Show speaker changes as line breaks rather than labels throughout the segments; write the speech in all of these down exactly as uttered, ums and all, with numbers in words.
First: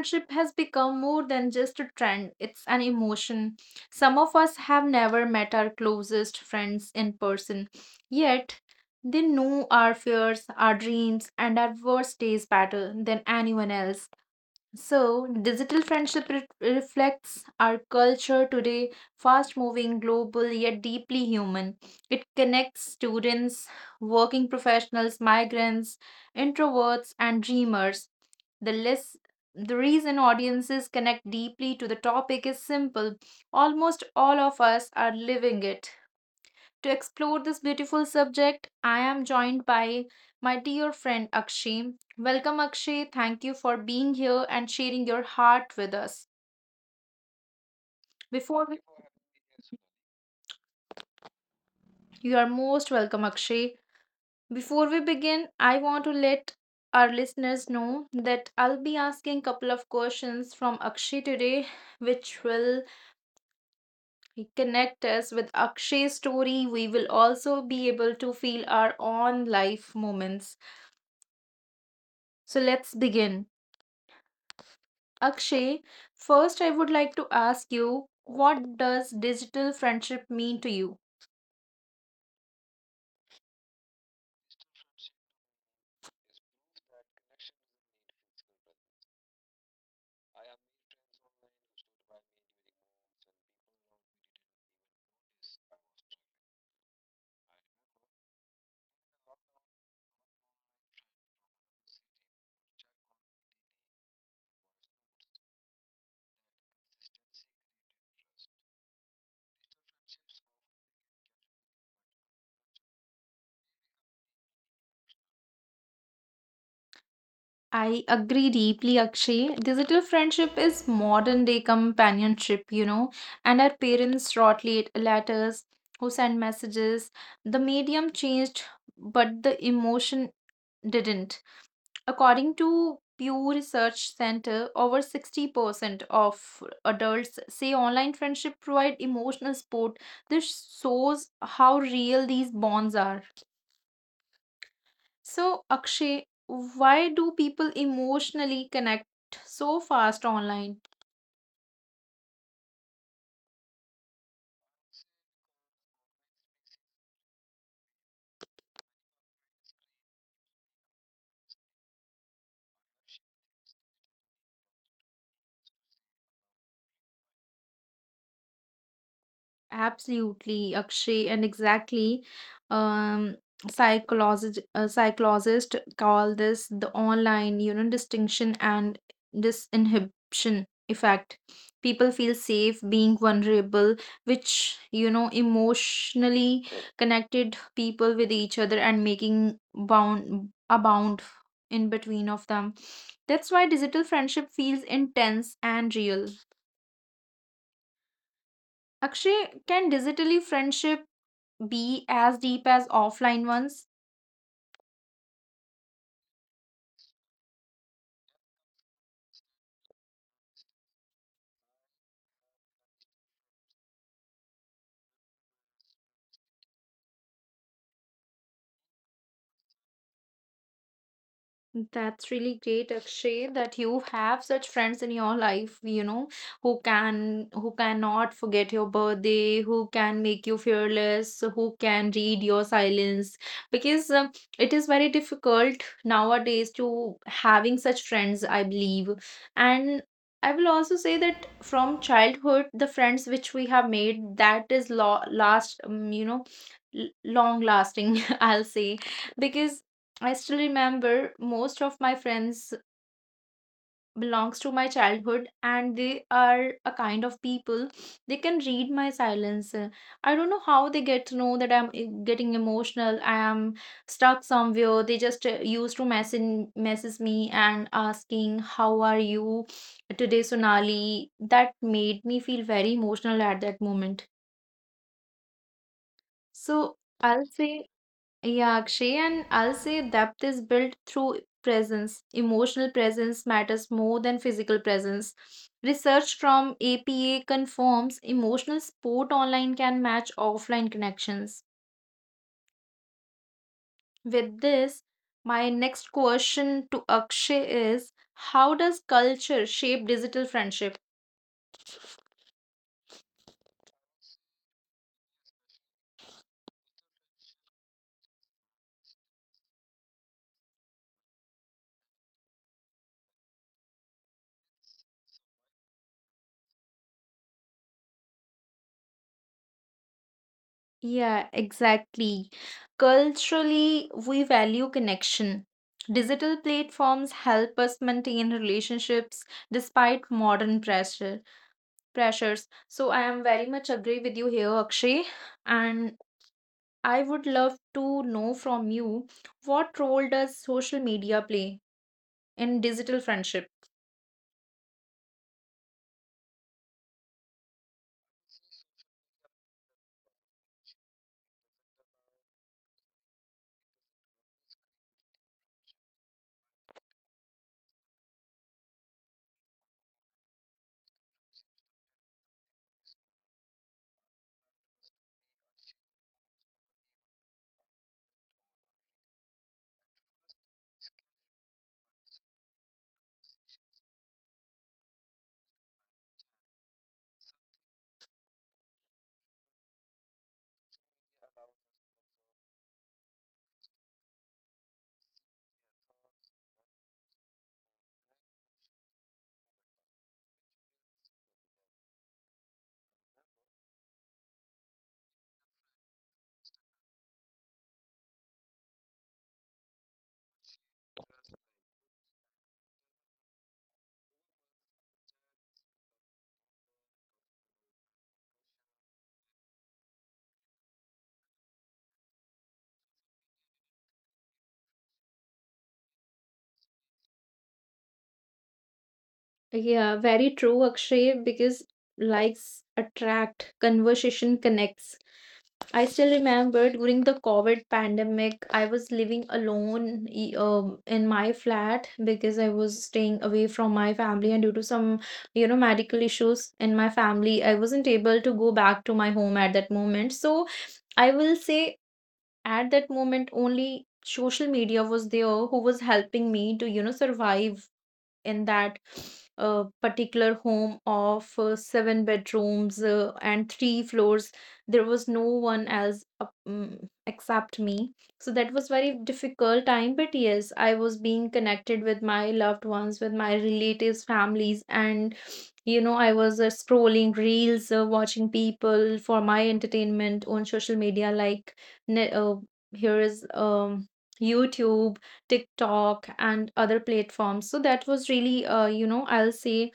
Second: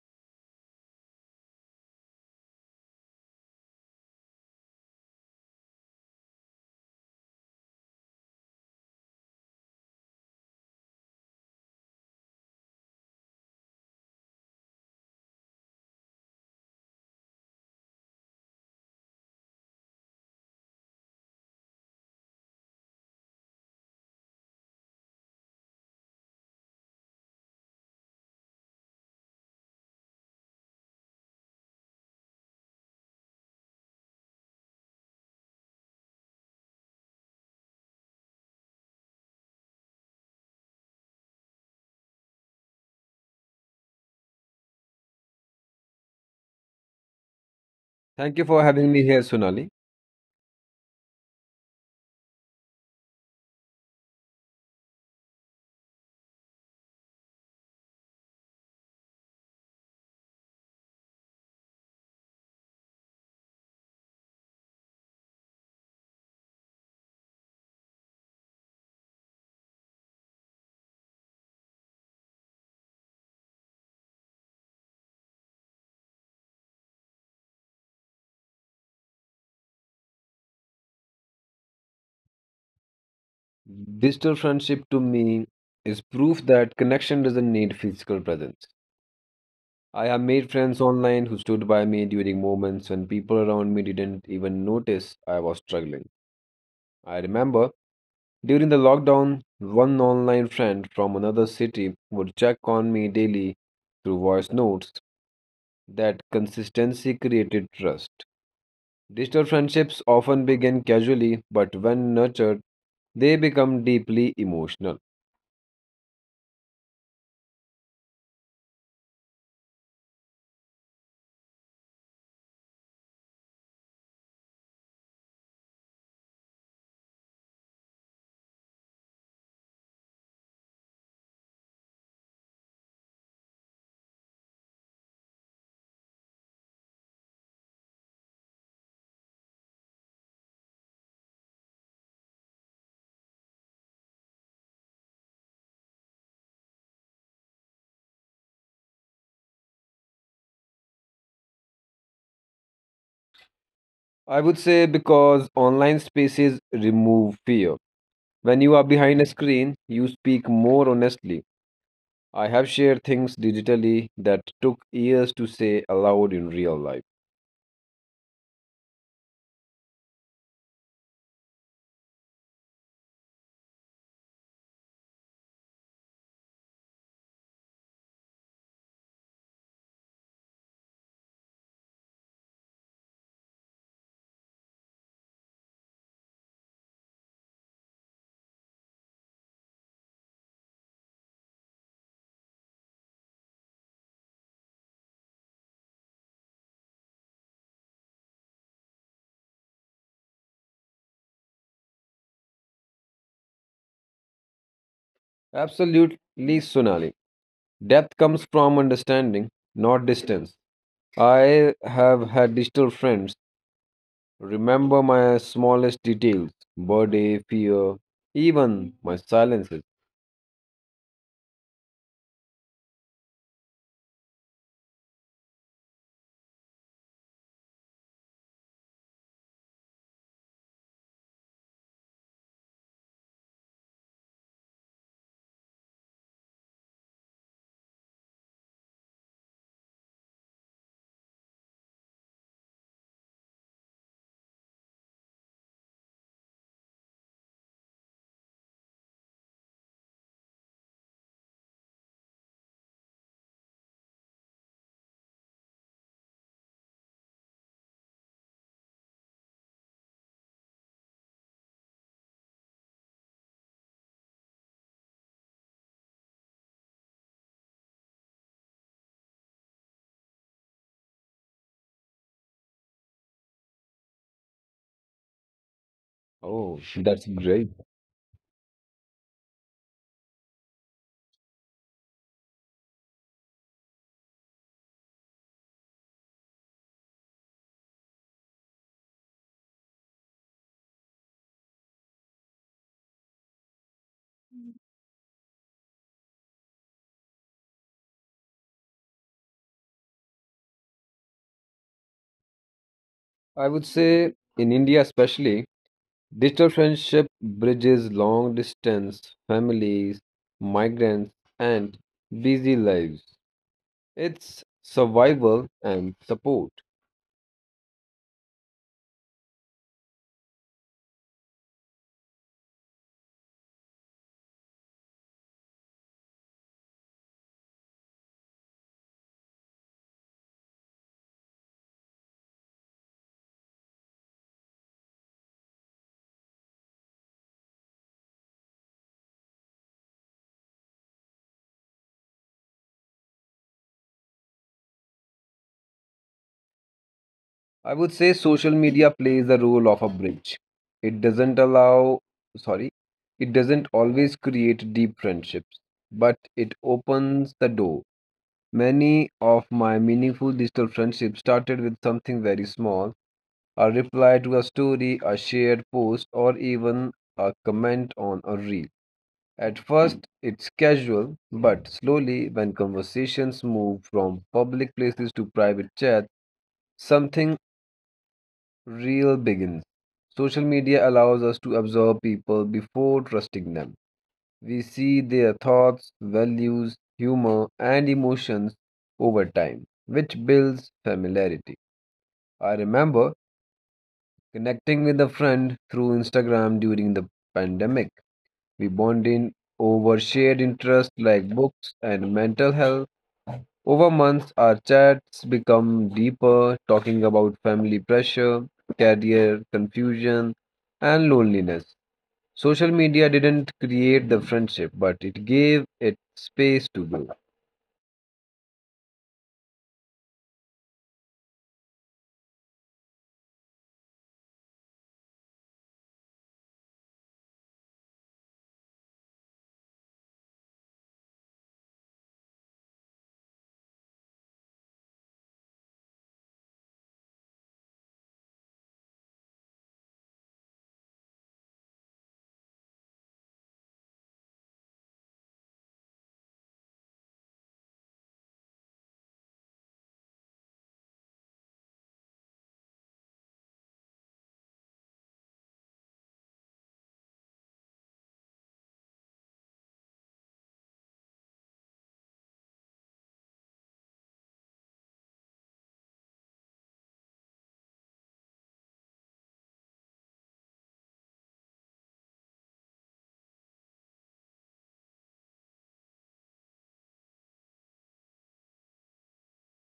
friendship has become more than just a trend, it's an emotion. Some of us have never met our closest friends in person, yet they know our fears, our dreams, and our worst days better than anyone else. So, digital friendship re- reflects our culture today, fast moving, global, yet deeply human. It connects students, working professionals, migrants, introverts, and dreamers. The list the reason audiences connect deeply to the topic is simple. Almost all of us are living it. To explore this beautiful subject, I am joined by my dear friend Akshay. Welcome, Akshay. Thank you for being here and sharing your heart with us.
Thank you for
Before we,
having me here, Sonali.
you are most welcome, Akshay. Before we begin, I want to let our listeners know that I'll be asking a couple of questions from Akshay today, which will connect us with Akshay's story. We will also be able to feel our own life moments. So let's begin. Akshay, first I would like to ask you, what does digital friendship mean to you?
Digital friendship to me is proof that connection doesn't need physical presence. I have made friends online who stood by me during moments when people around me didn't even notice I was struggling. I remember during the lockdown, one online friend from another city would check on me daily through voice notes. That consistency created trust. Digital friendships often begin casually, but when nurtured, they become deeply emotional.
I agree deeply, Akshay. Digital friendship is modern day companionship, you know, and our parents wrote late letters who sent messages. The medium changed, but the emotion didn't. According to Pew Research Center, over sixty percent of adults say online friendship provide emotional support. This shows how real these bonds are. So, Akshay, why do people emotionally connect so fast online?
I would say because online spaces remove fear. When you are behind a screen, you speak more honestly. I have shared things digitally that took years to say aloud in real life.
Absolutely, Akshay, and exactly. Um, psychologist uh, Psychologists call this the online, you know, distinction and disinhibition effect. People feel safe being vulnerable, which you know, emotionally connected people with each other and making bound a bound in between of them. That's why digital friendship feels intense and real. Akshay, can digitally friendship be as deep as offline ones?
Absolutely, Sonali. Depth comes from understanding, not distance. I have had digital friends remember my smallest details, birthday, fear, even my silences.
That's really great, Akshay, that you have such friends in your life, you know, who can who cannot forget your birthday, who can make you fearless, who can read your silence. Because um, it is very difficult nowadays to having such friends, I believe. And I will also say that from childhood, the friends which we have made, that is lo last, um, you know, l long lasting, I'll say. Because. I still remember most of my friends belongs to my childhood, and they are a kind of people, they can read my silence. Uh, I don't know how they get to know that i'm e- getting emotional, I am stuck somewhere. They just uh, used to message message me and asking, how are you today, Sonali? That made me feel very emotional at that moment. So
Oh, that's
I'll
great.
say Yeah, Akshay, and I'll say depth is built through presence. Emotional presence matters more than physical presence. Research from A P A confirms emotional support online can match offline connections. With this, my next question to Akshay is, how does culture shape digital friendship?
I would say in India, especially, digital friendship bridges long distance families, migrants, and busy lives. It's survival and support.
Yeah, exactly. Culturally, we value connection. Digital platforms help us maintain relationships despite modern pressure pressures. So I am very much agree with you here, Akshay. And I would love to know from you, what role does social media play in digital friendship?
I would say social media plays the role of a bridge. It doesn't allow, sorry, it doesn't always create deep friendships, but it opens the door. Many of my meaningful digital friendships started with something very small a reply to a story, a shared post, or even a comment on a reel. At first, it's casual, but slowly, when conversations move from public places to private chat, something real begins. Social media allows us to observe people before trusting them. We see their thoughts, values, humor, and emotions over time, which builds familiarity. I remember connecting with a friend through Instagram during the pandemic. We bonded over shared interests like books and mental health. Over months, our chats become deeper, talking about family pressure, career confusion, and loneliness. Social media didn't create the friendship, but it gave it space to grow.
Yeah, very true, Akshay, because likes attract, conversation connects. I still remember during the COVID pandemic, I was living alone e- um, in my flat because I was staying away from my family, and due to some, you know, medical issues in my family, I wasn't able to go back to my home at that moment. So I will say at that moment only social media was there who was helping me to, you know, survive in that uh, particular home of uh, seven bedrooms uh, and three floors. There was no one else up, mm, except me. So that was very difficult time, but yes, I was being connected with my loved ones, with my relatives, families, and you know, I was uh, scrolling reels, uh, watching people for my entertainment on social media, like ne- uh, here is um, YouTube, TikTok, and other platforms. So that was really, uh, you know, I'll say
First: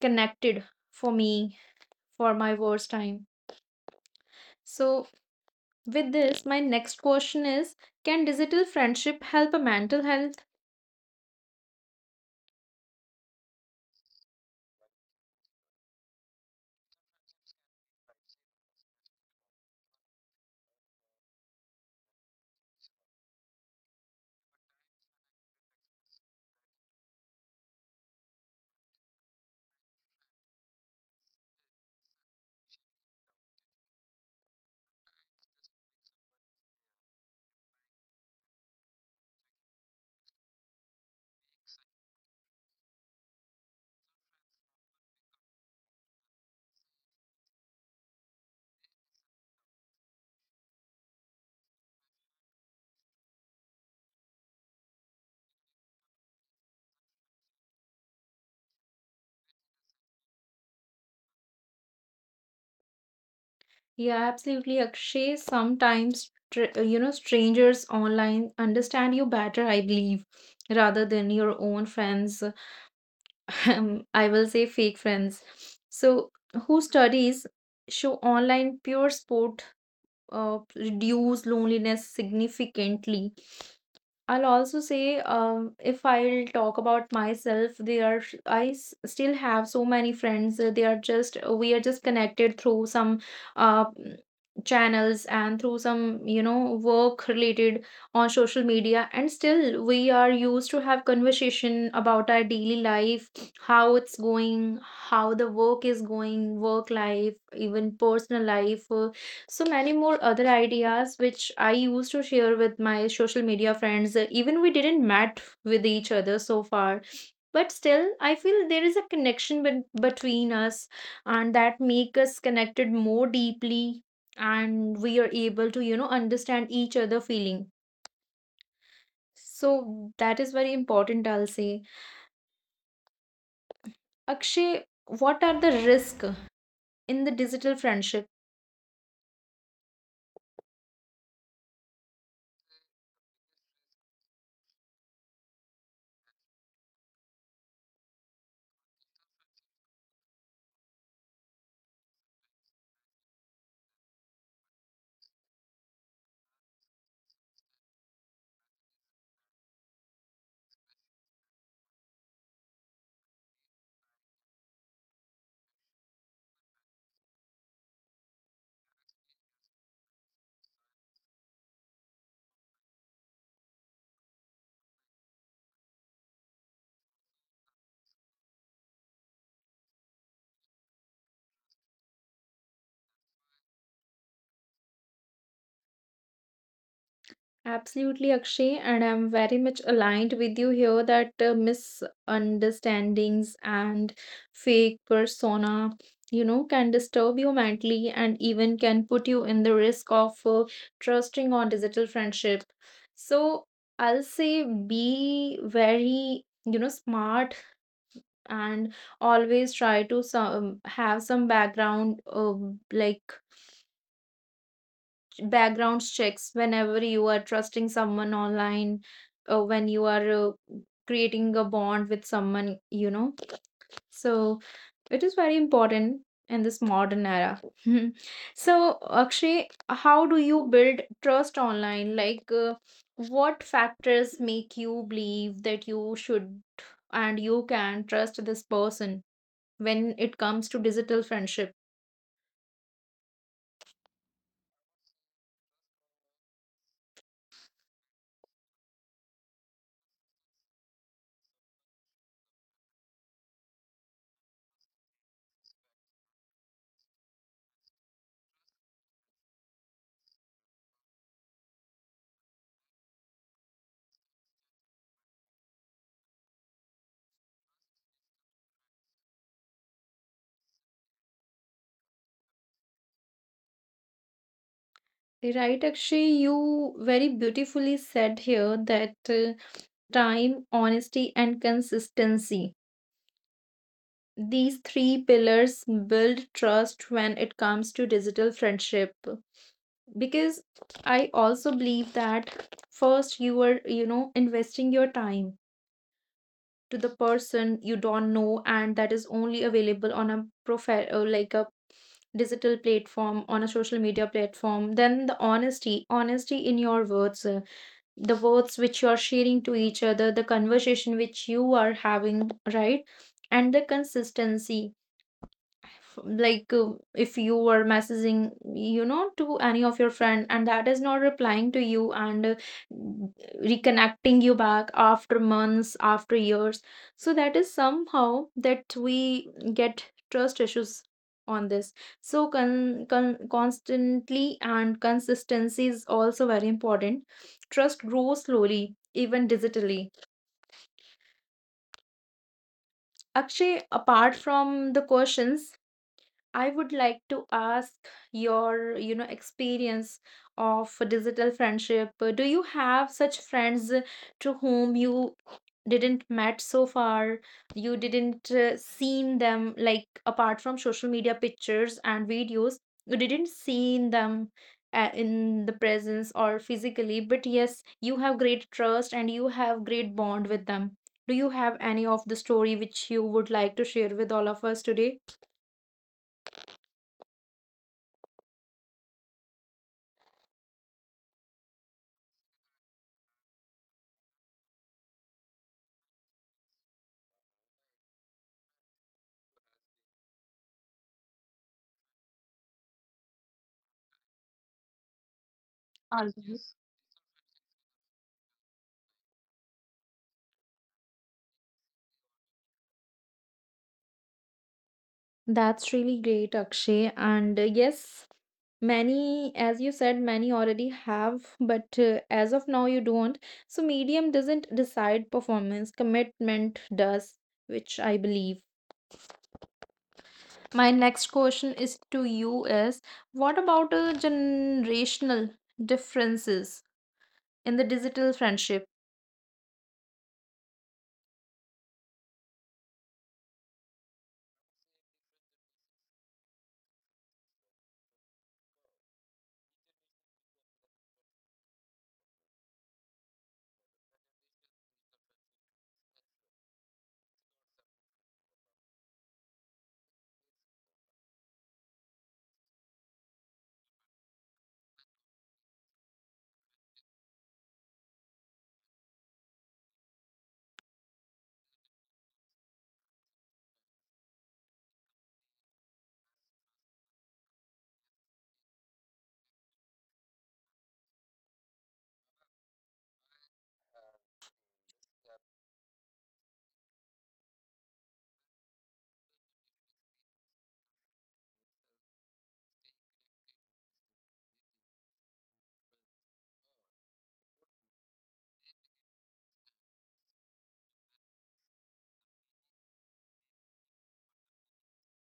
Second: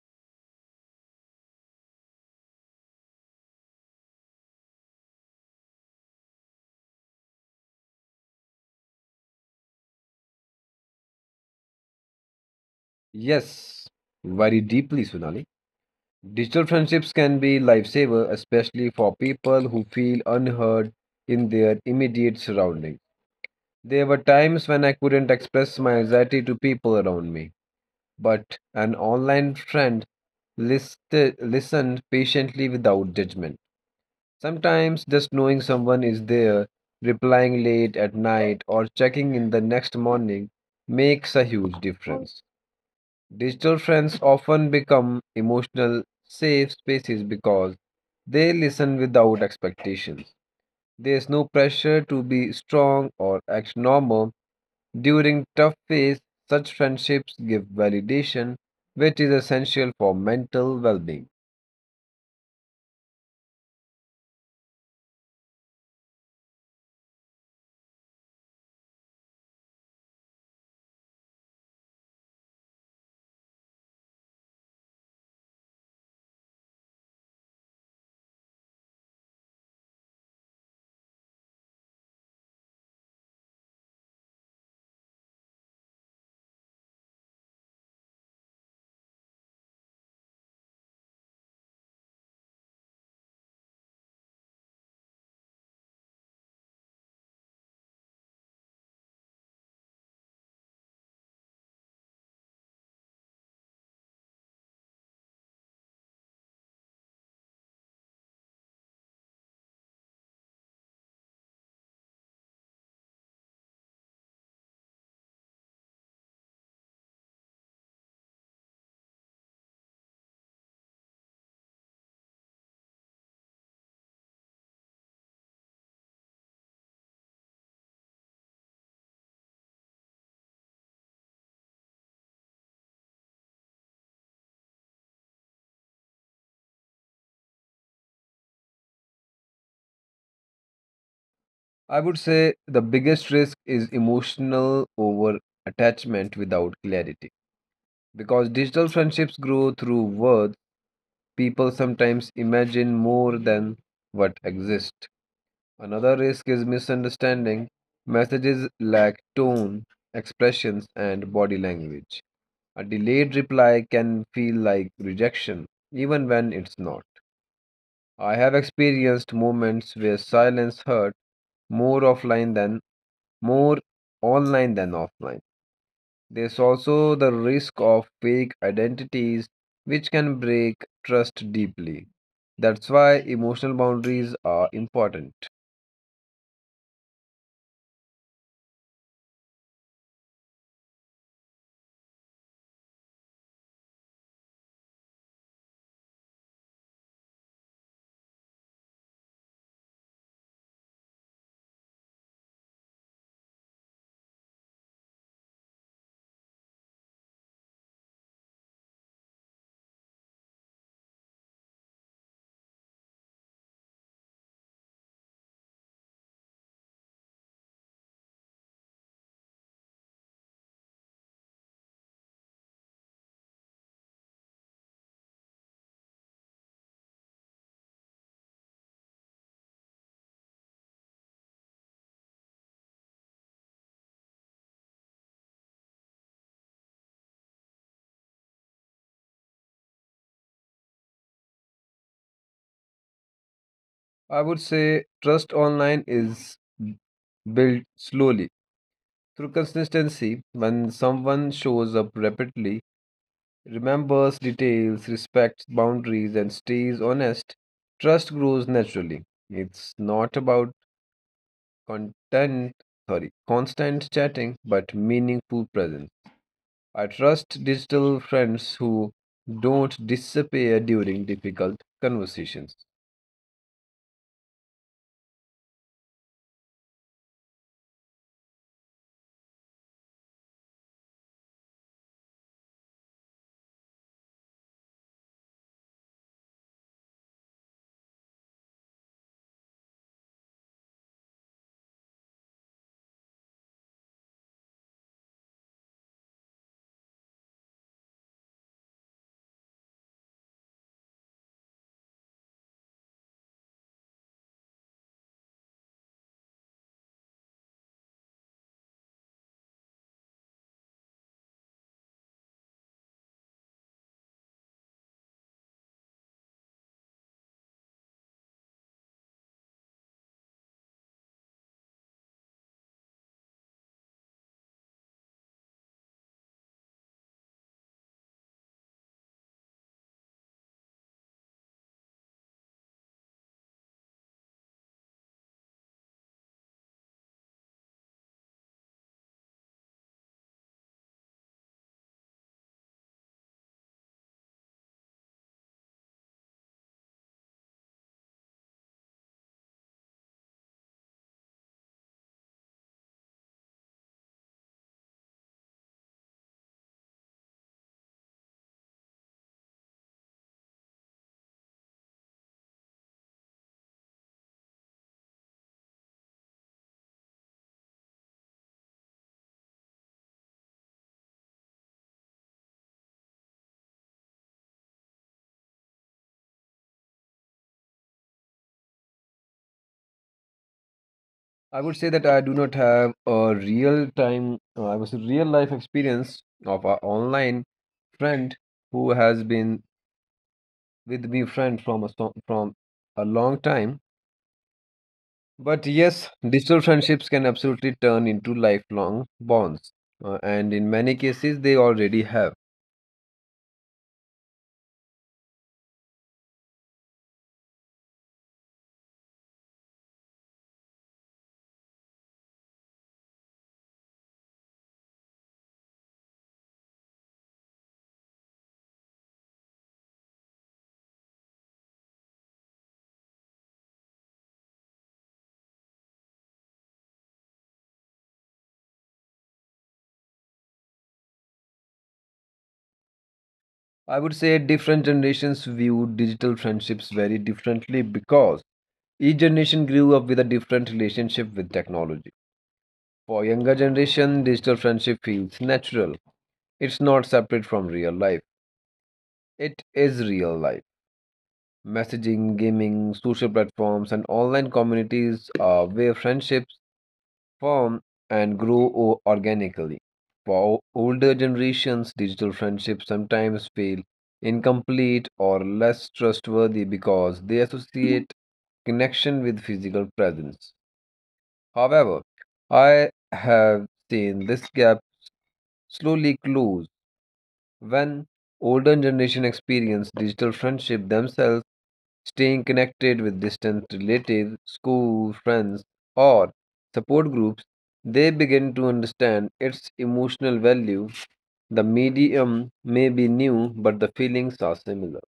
connected for me for my worst time. So, with this, my next question is, can digital friendship help a mental health?
Yes, very deeply, Sunali. Digital friendships can be lifesaver, especially for people who feel unheard in their immediate surroundings. There were times when I couldn't express my anxiety to people around me, but an online friend listed, listened patiently without judgment. Sometimes just knowing someone is there, replying late at night, or checking in the next morning makes a huge difference. Digital friends often become emotional safe spaces because they listen without expectations. There's no pressure to be strong or act normal. During tough phase, such friendships give validation, which is essential for mental well-being.
Yeah, absolutely, Akshay. Sometimes, tr- uh, you know, strangers online understand you better, I believe, rather than your own friends. Um, I will say fake friends. So, who studies show online pure sport uh, reduce loneliness significantly. I'll also say, um, if I'll talk about myself, they are still have so many friends. Uh, They are just uh, We are just connected through some uh, mm, channels and through some, you know work related, on social media, and still we are used to have conversation about our daily life, how it's going, how the work is going, work life, even personal life. Uh, so many more other ideas which I used to share with my social media friends. Uh, Even we didn't met with each other so far. But still, I feel there is a connection bet- between us, and that make us connected more deeply, and we are able to, you know, understand each other feeling. So that is very important, I'll say. Akshay, what are the risk in the digital friendship?
I would say the biggest risk is emotional over attachment without clarity. Because digital friendships grow through words, people sometimes imagine more than what exists. Another risk is misunderstanding. Messages lack tone, expressions, and body language. A delayed reply can feel like rejection, even when it's not. I have experienced moments where silence hurt more offline than more online than offline. There's also the risk of fake identities, which can break trust deeply. That's why emotional boundaries are important.
Absolutely, Akshay, and I'm very much aligned with you here that uh, misunderstandings and fake persona, you know, can disturb you mentally and even can put you in the risk of uh, trusting on digital friendship. So I'll say be very, you know, smart, and always try to some have some background, uh, like background checks whenever you are trusting someone online, uh, when you are uh, creating a bond with someone, you know. So it is very important in this modern era. So Akshay, how do you build trust online, like uh, what factors make you believe that you should and you can trust this person when it comes to digital friendship?
I would say trust online is built slowly through consistency. When someone shows up rapidly, remembers details, respects boundaries, and stays honest, trust grows naturally. It's not about content, sorry, constant chatting, but meaningful presence. I trust digital friends who don't disappear during difficult conversations.
Right, Akshay, you very beautifully said here that uh, time, honesty, and consistency. These three pillars build trust when it comes to digital friendship. Because I also believe that first you are, you know, investing your time to the person you don't know, and that is only available on a profile or like a digital platform on a social media platform. Then the honesty honesty in your words, uh, the words which you are sharing to each other, the conversation which you are having, right? And the consistency, f- like uh, if you were messaging, you know to any of your friend, and that is not replying to you, and uh, reconnecting you back after months, after years, so that is somehow that we get trust issues on this. So con- con- constantly and consistency is also very important. Trust grows slowly, even digitally. Actually, apart from the questions, I would like to ask your, you know, experience of digital friendship. Uh, Do you have such friends uh, to whom you didn't met so far? You didn't uh, seen them, like apart from social media pictures and videos. You didn't seen them uh, in the presence or physically, but yes, you have great trust and you have great bond with them. Do you have any of the story which you would like to share with all of us today?
I would say that I do not have a real time, uh, I was a real life experience of an online friend who has been with me friend from a sto- from a long time. But yes,
Alright.
digital friendships can absolutely turn into lifelong bonds, uh, and in many cases they already have.
That's really great, Akshay. And uh, yes, many, as you said, many already have, but uh, as of now, you don't. So, medium doesn't decide performance, commitment does, which I believe. My next question is to you is, what about uh, generational differences in the digital friendship?
I would say different generations view digital friendships very differently because each generation grew up with a different relationship with technology. For younger generation, digital friendship feels natural. It's not separate from real life. It is real life. Messaging, gaming, social platforms, and online communities are where friendships form and grow o- organically. For o- older generations, digital friendships sometimes feel incomplete or less trustworthy because they associate connection with physical presence. However, I have seen this gap slowly close. When older generation experience digital friendship themselves, staying connected with distant relatives, school, friends, or support groups, they begin to understand its emotional value. The medium may be new, but the feelings are similar.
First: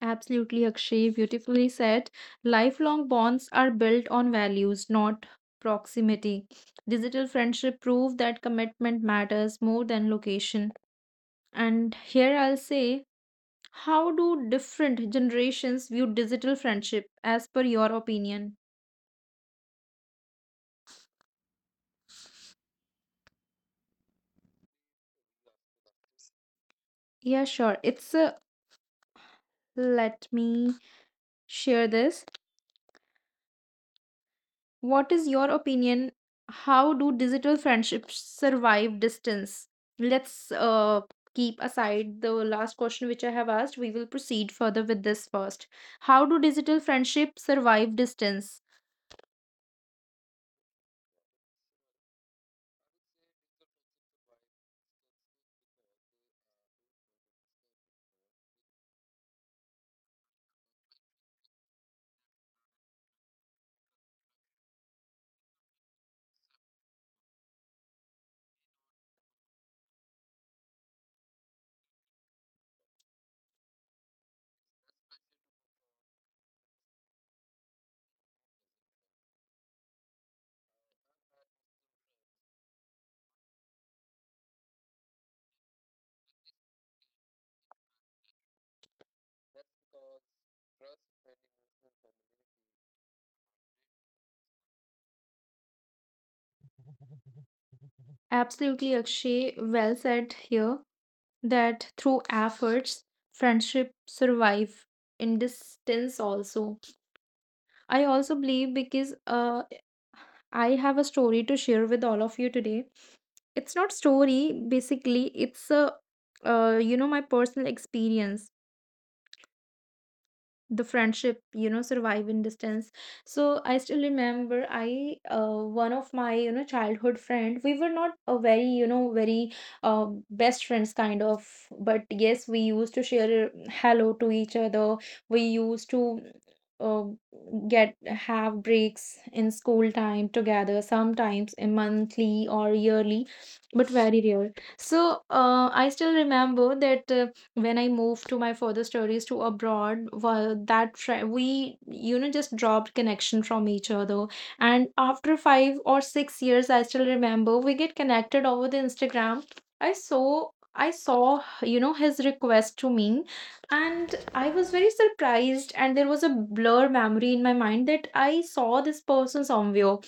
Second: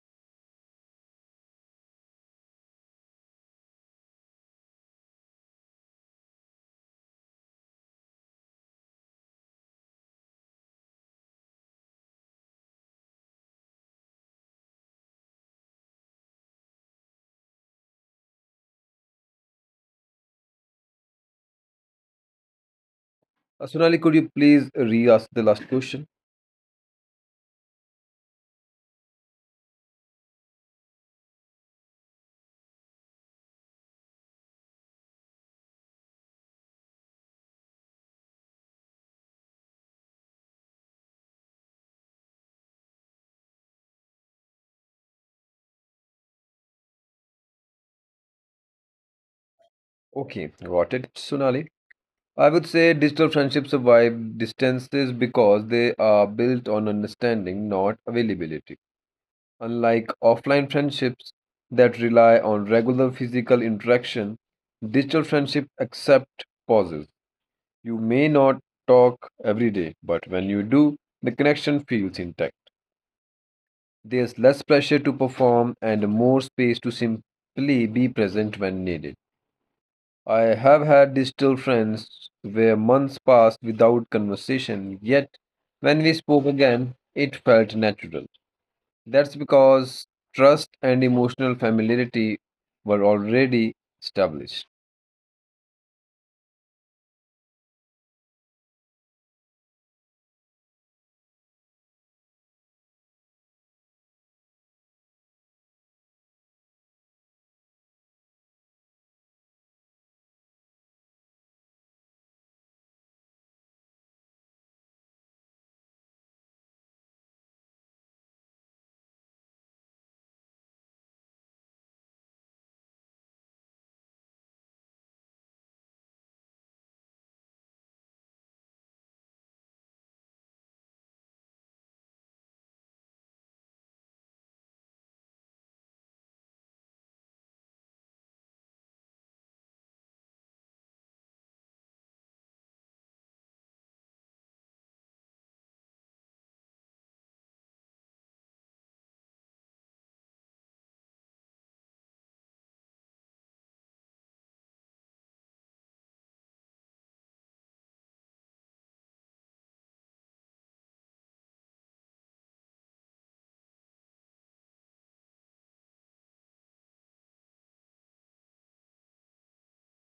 Absolutely, Akshay. Beautifully said. Lifelong bonds are built on values, not proximity. Digital friendship prove that commitment matters more than location. And here I'll say, how do different generations view digital friendship as per your opinion?
Uh, Sonali, could you please re-ask the last question?
Yeah, sure. It's a let me share this. What is your opinion? How do digital friendships survive distance? Let's uh, keep aside the last question which I have asked. We will proceed further with this first. How do digital friendships survive distance?
Okay, got it, Sonali. I would say digital friendships survive distances because they are built on understanding, not availability. Unlike offline friendships that rely on regular physical interaction, digital friendships accept pauses. You may not talk every day, but when you do, the connection feels intact. There's less pressure to perform and more space to simply be present when needed. I have had digital friends where months passed without conversation, yet when we spoke again, it felt natural. That's because trust and emotional familiarity were already established.
Absolutely, Akshay. Well said here that through efforts, friendship survive in distance also. I also believe because uh, I have a story to share with all of you today. It's not story basically it's a uh, you know My personal experience, the friendship you know survive in distance. So I still remember, I uh, one of my you know childhood friend we were not a very you know very uh, best friends kind of, but yes, we used to share uh, hello to each other. We used to uh, get, have breaks in school time together, sometimes a monthly or yearly, but very rare. So uh, I still remember that uh, when I moved to my further studies to abroad, well, that fri we, you know, just dropped connection from each other. And after five or six years, I still remember we get connected over the Instagram. I saw, I saw, you know, his request to me, and I was very surprised. And there was a blur memory in my mind that I saw this person somewhere.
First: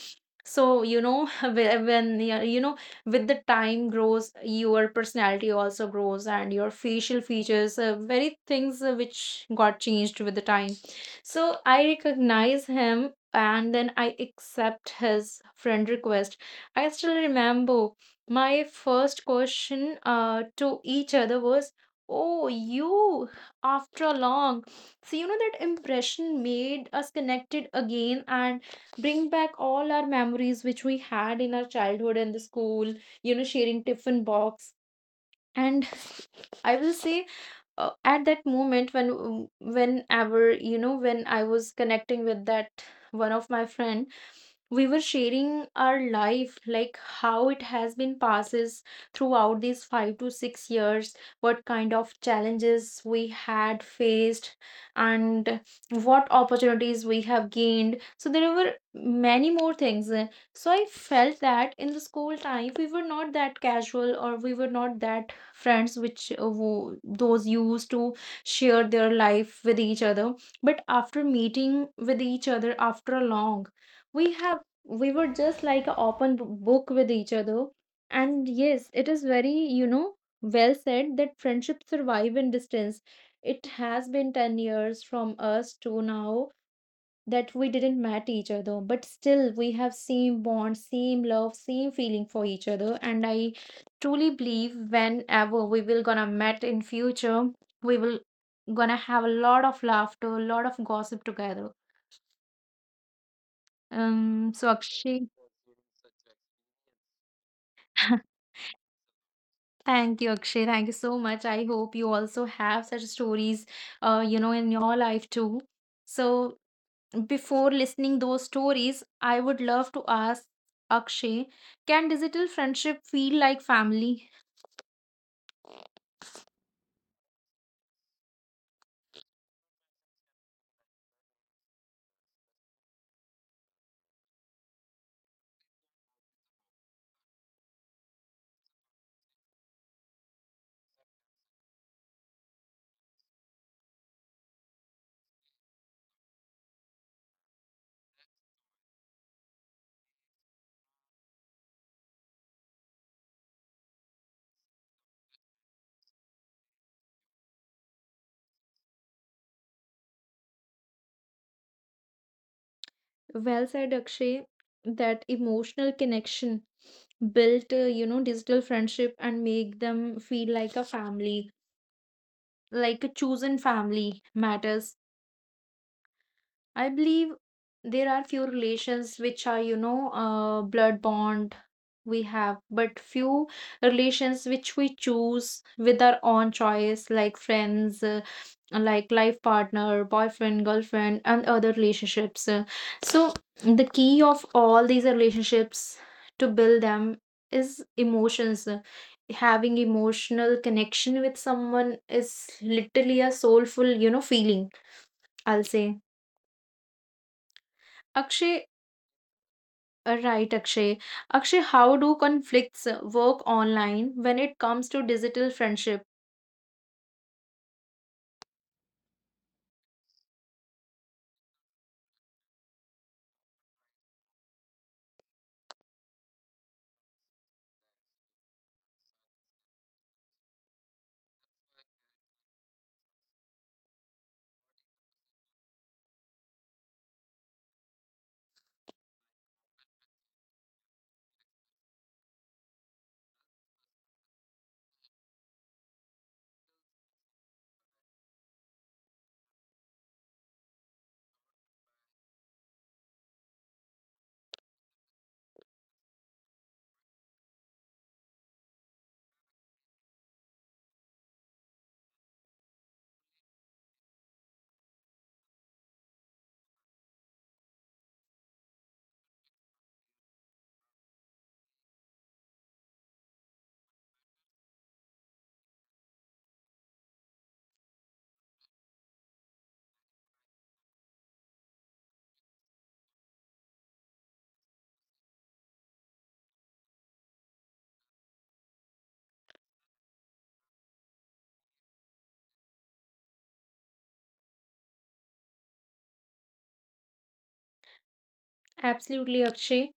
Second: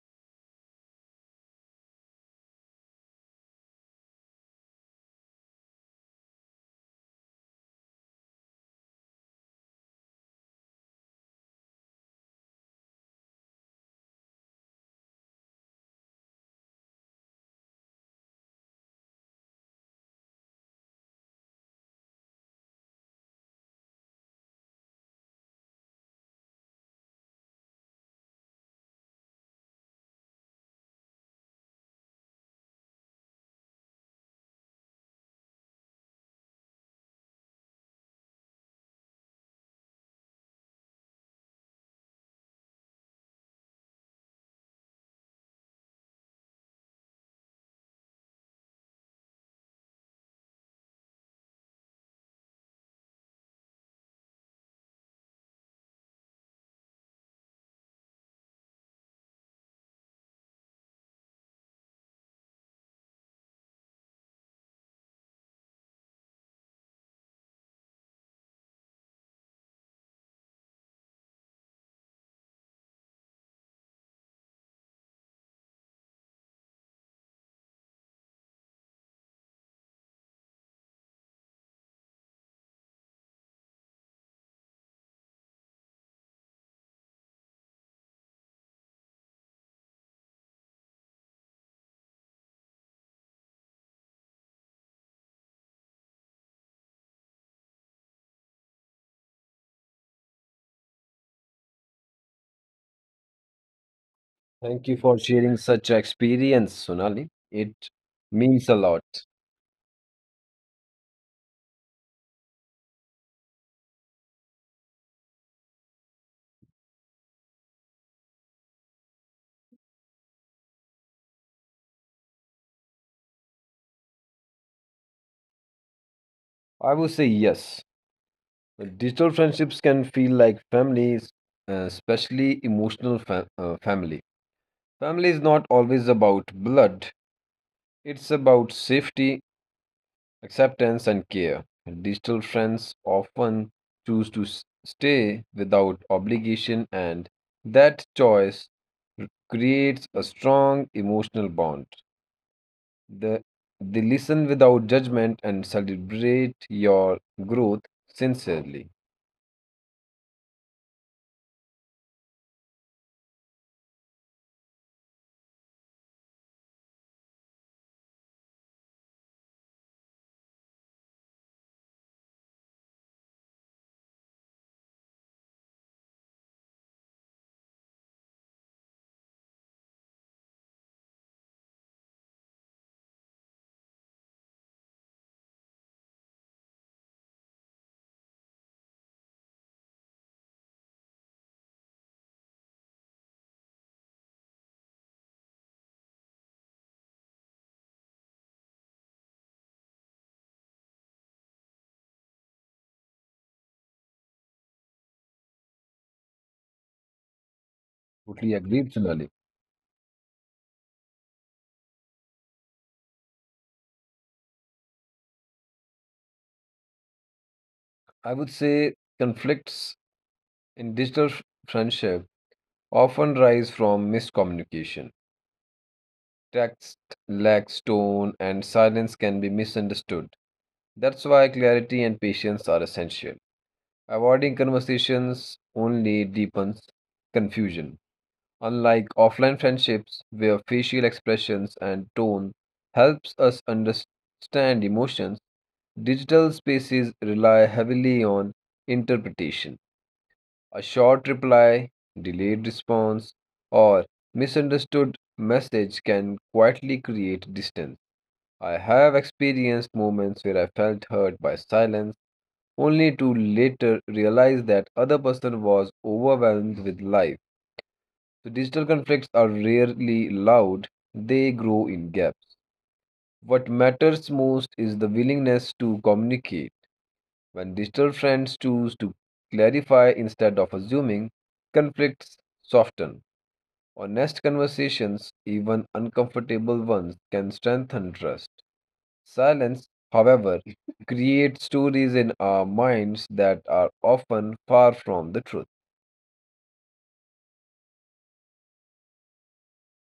So, you know, whe- when you you know, with the time grows, your personality also grows, and your facial features, uh, very things uh, which got changed with the time. So, I recognize him and then I accept his friend request. I still remember my first question uh, to each other was, oh, you after long. So, you know, that impression made us connected again, and bring back all our memories which we had in our childhood and the school, you know, sharing tiffin box. And I will say uh, at that moment when whenever you know when I was connecting with that one of my friend, we were sharing our life, like how it has been passes throughout these five to six years, what kind of challenges we had faced and what opportunities we have gained. So there were many more things. So I felt that in the school time we were not that casual, or we were not that friends which uh, wo- those used to share their life with each other. But after meeting with each other after a long, we have we were just like an open b- book with each other. And yes, it is very, you know well said that friendships survive in distance. It has been ten years from us to now that we didn't met each other, but still we have same bond, same love, same feeling for each other. And I truly believe whenever we will gonna met in future, we will gonna have a lot of laughter, a lot of gossip together. Um so
Thank you for
Akshay.
sharing such experience, Sonali. It means a lot.
Thank you, Akshay. Thank you so much. I hope you also have such stories, uh, you know, in your life too. So before listening those stories, I would love to ask Akshay, can digital friendship feel like family?
I would say yes. Digital friendships can feel like families, uh, especially emotional fa- uh, family. Family is not always about blood. It's about safety, acceptance, and care. Digital friends often choose to s- stay without obligation, and that choice r- creates a strong emotional bond. The, they listen without judgment and celebrate your growth sincerely.
Well said, Akshay. That emotional connection built, uh, you know, digital friendship and make them feel like a family, like a chosen family matters. I believe there are few relations which are, you know, uh, blood bond we have, but few relations which we choose with our own choice, like friends, uh, like life partner, boyfriend, girlfriend, and other relationships. Uh, So, the key of all these relationships to build them is emotions. Uh, Having emotional connection with someone is literally a soulful, you know, feeling, I'll say.
Totally
Akshay.
agree, Sonali.
Uh, Right, Akshay. Akshay, how do conflicts uh, work online when it comes to digital friendship?
I would say conflicts in digital f- friendship often rise from miscommunication. Text, lack, tone, and silence can be misunderstood. That's why clarity and patience are essential. Avoiding conversations only deepens confusion. Unlike offline friendships, where facial expressions and tone helps us understand emotions, digital spaces rely heavily on interpretation. A short reply, delayed response, or misunderstood message can quietly create distance. I have experienced moments where I felt hurt by silence only to later realize that other person was overwhelmed with life. So digital conflicts are rarely loud, they grow in gaps. What matters most is the willingness to communicate. When digital friends choose to clarify instead of assuming, conflicts soften. Honest conversations, even uncomfortable ones, can strengthen trust. Silence, however, creates stories in our minds that are often far from the truth.
Absolutely, Akshay.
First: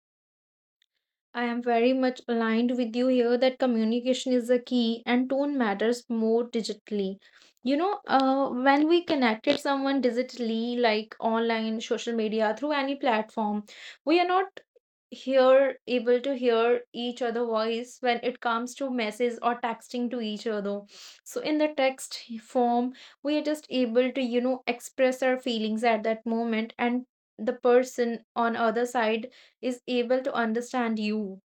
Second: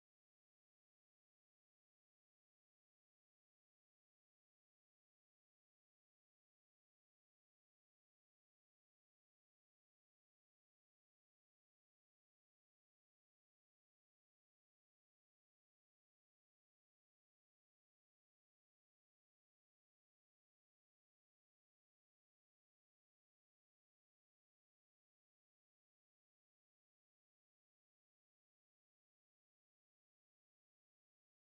I am very much aligned with you here that communication is the key and tone matters more digitally. You know, uh, when we connected someone digitally, like online, social media, through any platform, we are not here able to hear each other voice when it comes to message or texting to each other. So in the text form we are just able to you know express our feelings at that moment, and the person on other side is able to understand you,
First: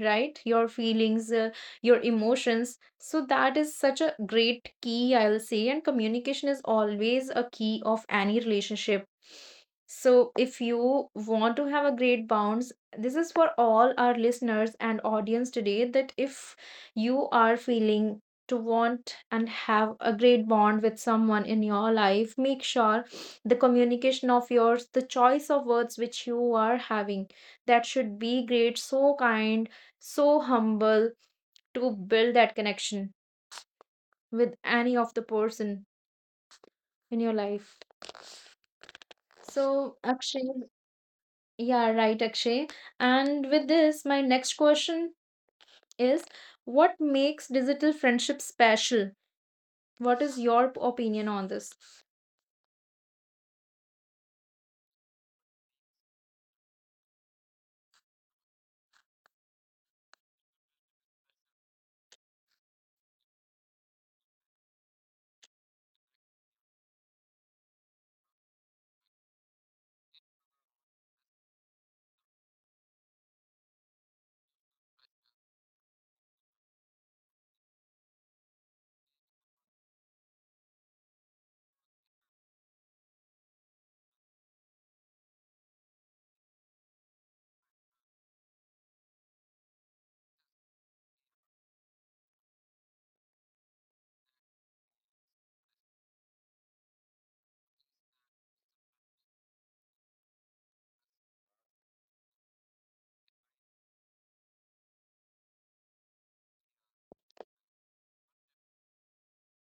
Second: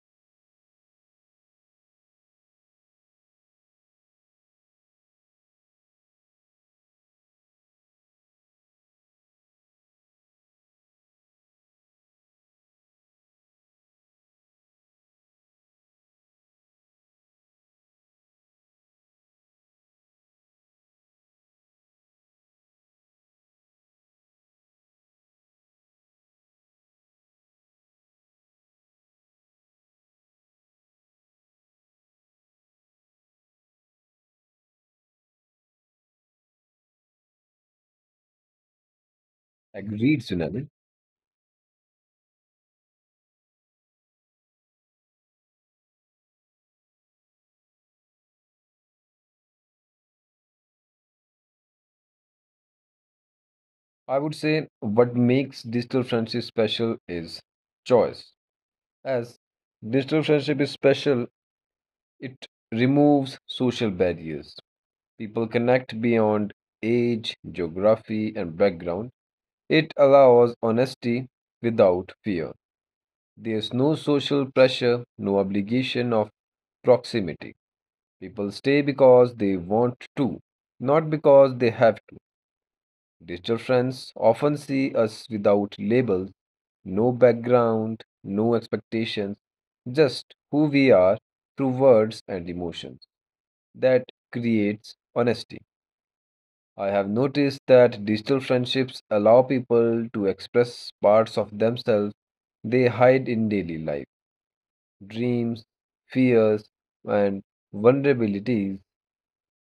right, your feelings, uh, your emotions. So that is such a great key, I'll say, and communication is always a key of any relationship. So if you want to have a great bounds, this is for all our listeners and audience today, that if you are feeling to want and have a great bond with someone in your life, make sure the communication of yours, the choice of words which you are having, that should be great, so kind, so humble, to build that connection with any of the person in your life. So,
Agreed,
Akshay,
Sunani.
yeah, right, Akshay. And with this, my next question is, what makes digital friendship special? What is your p- opinion on this?
I would say what makes digital friendship special is choice. As digital friendship is special, it removes social barriers. People connect beyond age, geography, and background. It allows honesty without fear. There's no social pressure, no obligation of proximity. People stay because they want to, not because they have to. Digital friends often see us without labels, no background, no expectations, just who we are through words and emotions. That creates honesty. I have noticed that digital friendships allow people to express parts of themselves they hide in daily life, dreams, fears, and vulnerabilities.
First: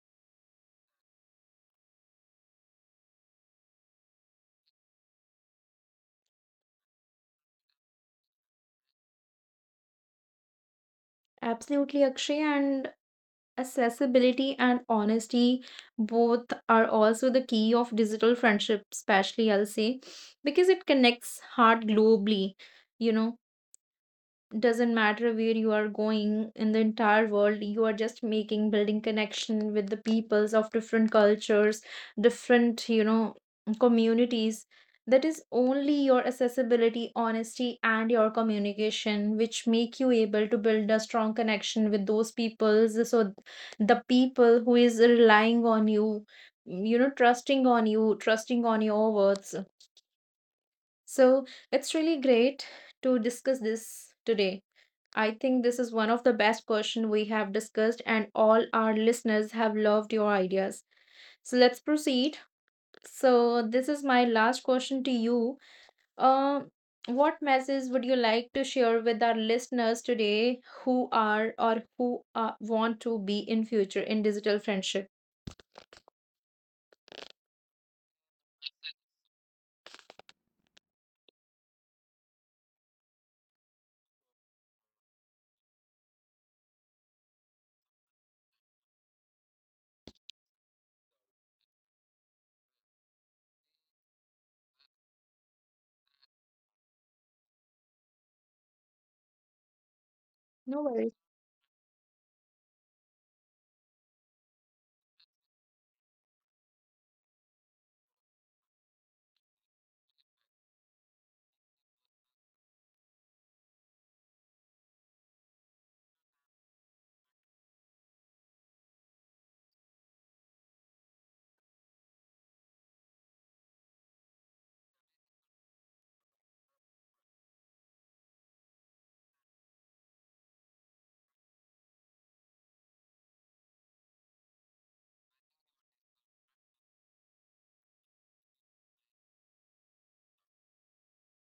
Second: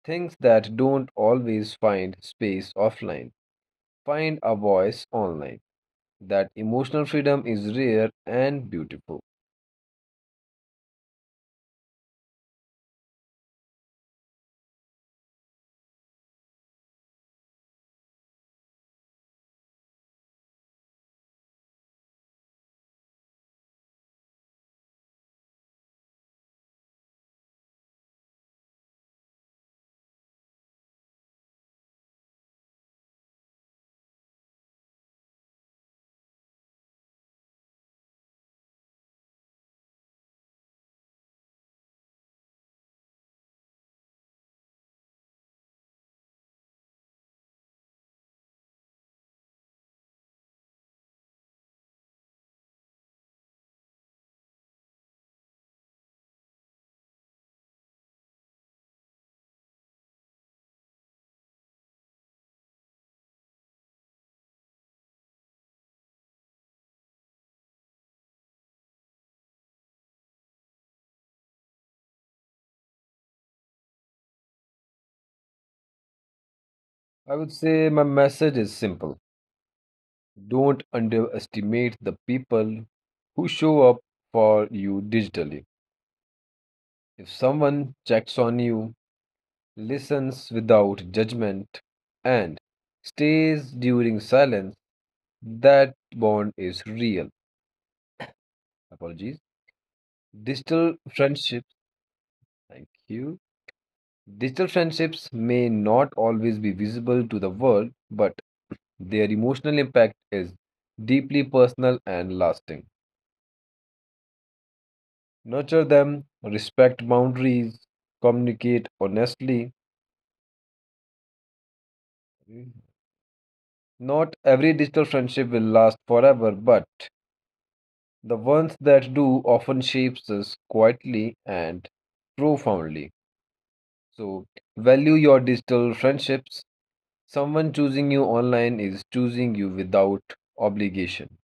Things that don't always find space offline find a voice online. That emotional freedom is rare and beautiful.
Absolutely, Akshay. And accessibility and honesty both are also the key of digital friendship, especially, I'll say, because it connects heart globally. you know doesn't matter where you are going in the entire world, you are just making, building connection with the peoples of different cultures, different, you know communities. That is only your accessibility, honesty, and your communication which make you able to build a strong connection with those peoples. So the people who is relying on you, you know trusting on you, trusting on your words, so it's really great to discuss this today. I think this is one of the best questions we have discussed, and all our listeners have loved your ideas. So let's proceed. So this is my last question to you. Uh, what message would you like to share with our listeners today who are, or who uh, want to be in future in digital friendship?
I would say my message is simple. Don't underestimate the people who show up for you digitally. If someone checks on you, listens without judgment, and stays during silence, that bond is real. Apologies.
No
Digital
worries.
friendships. Thank you. Digital friendships may not always be visible to the world, but their emotional impact is deeply personal and lasting. Nurture them, respect boundaries, communicate honestly. Not every digital friendship will last forever, but the ones that do often shapes us quietly and profoundly. So, value your digital friendships. Someone choosing you online is choosing you without obligation.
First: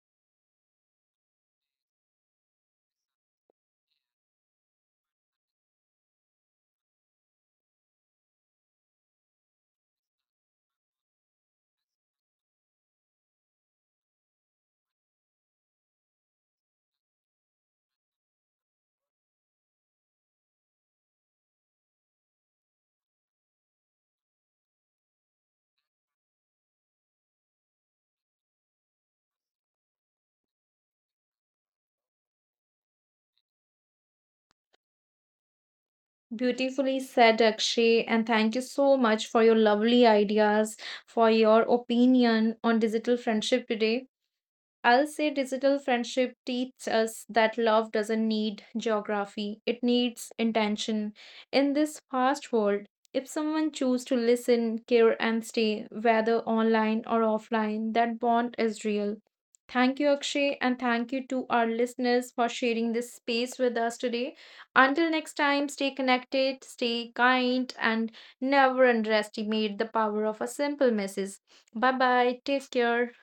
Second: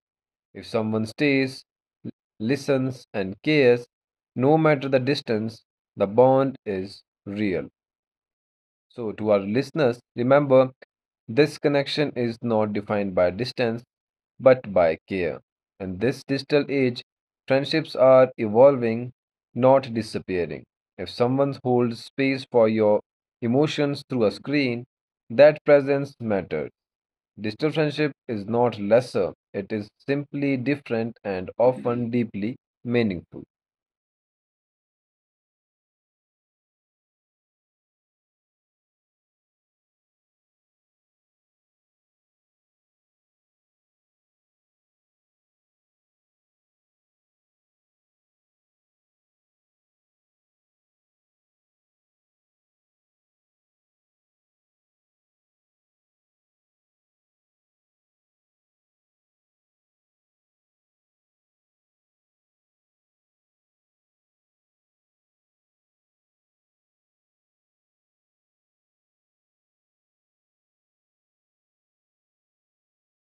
If someone stays, listens, and cares, no matter the distance, the bond is real. So, to our listeners, remember this connection is not defined by distance but by care. In this digital age, friendships are evolving, not disappearing. If someone holds space for your emotions through a screen, that presence matters. Digital friendship is not lesser, it is simply different and often deeply meaningful.
Beautifully said, Akshay, and thank you so much for your lovely ideas, for your opinion on digital friendship today. I'll say digital friendship teaches us that love doesn't need geography, it needs intention. In this fast world, if someone chooses to listen, care, and stay, whether online or offline, that bond is real. Thank you, Akshay, and thank you to our listeners for sharing this space with us today. Until next time, stay connected, stay kind, and never underestimate the power of a simple message. Bye bye, take care.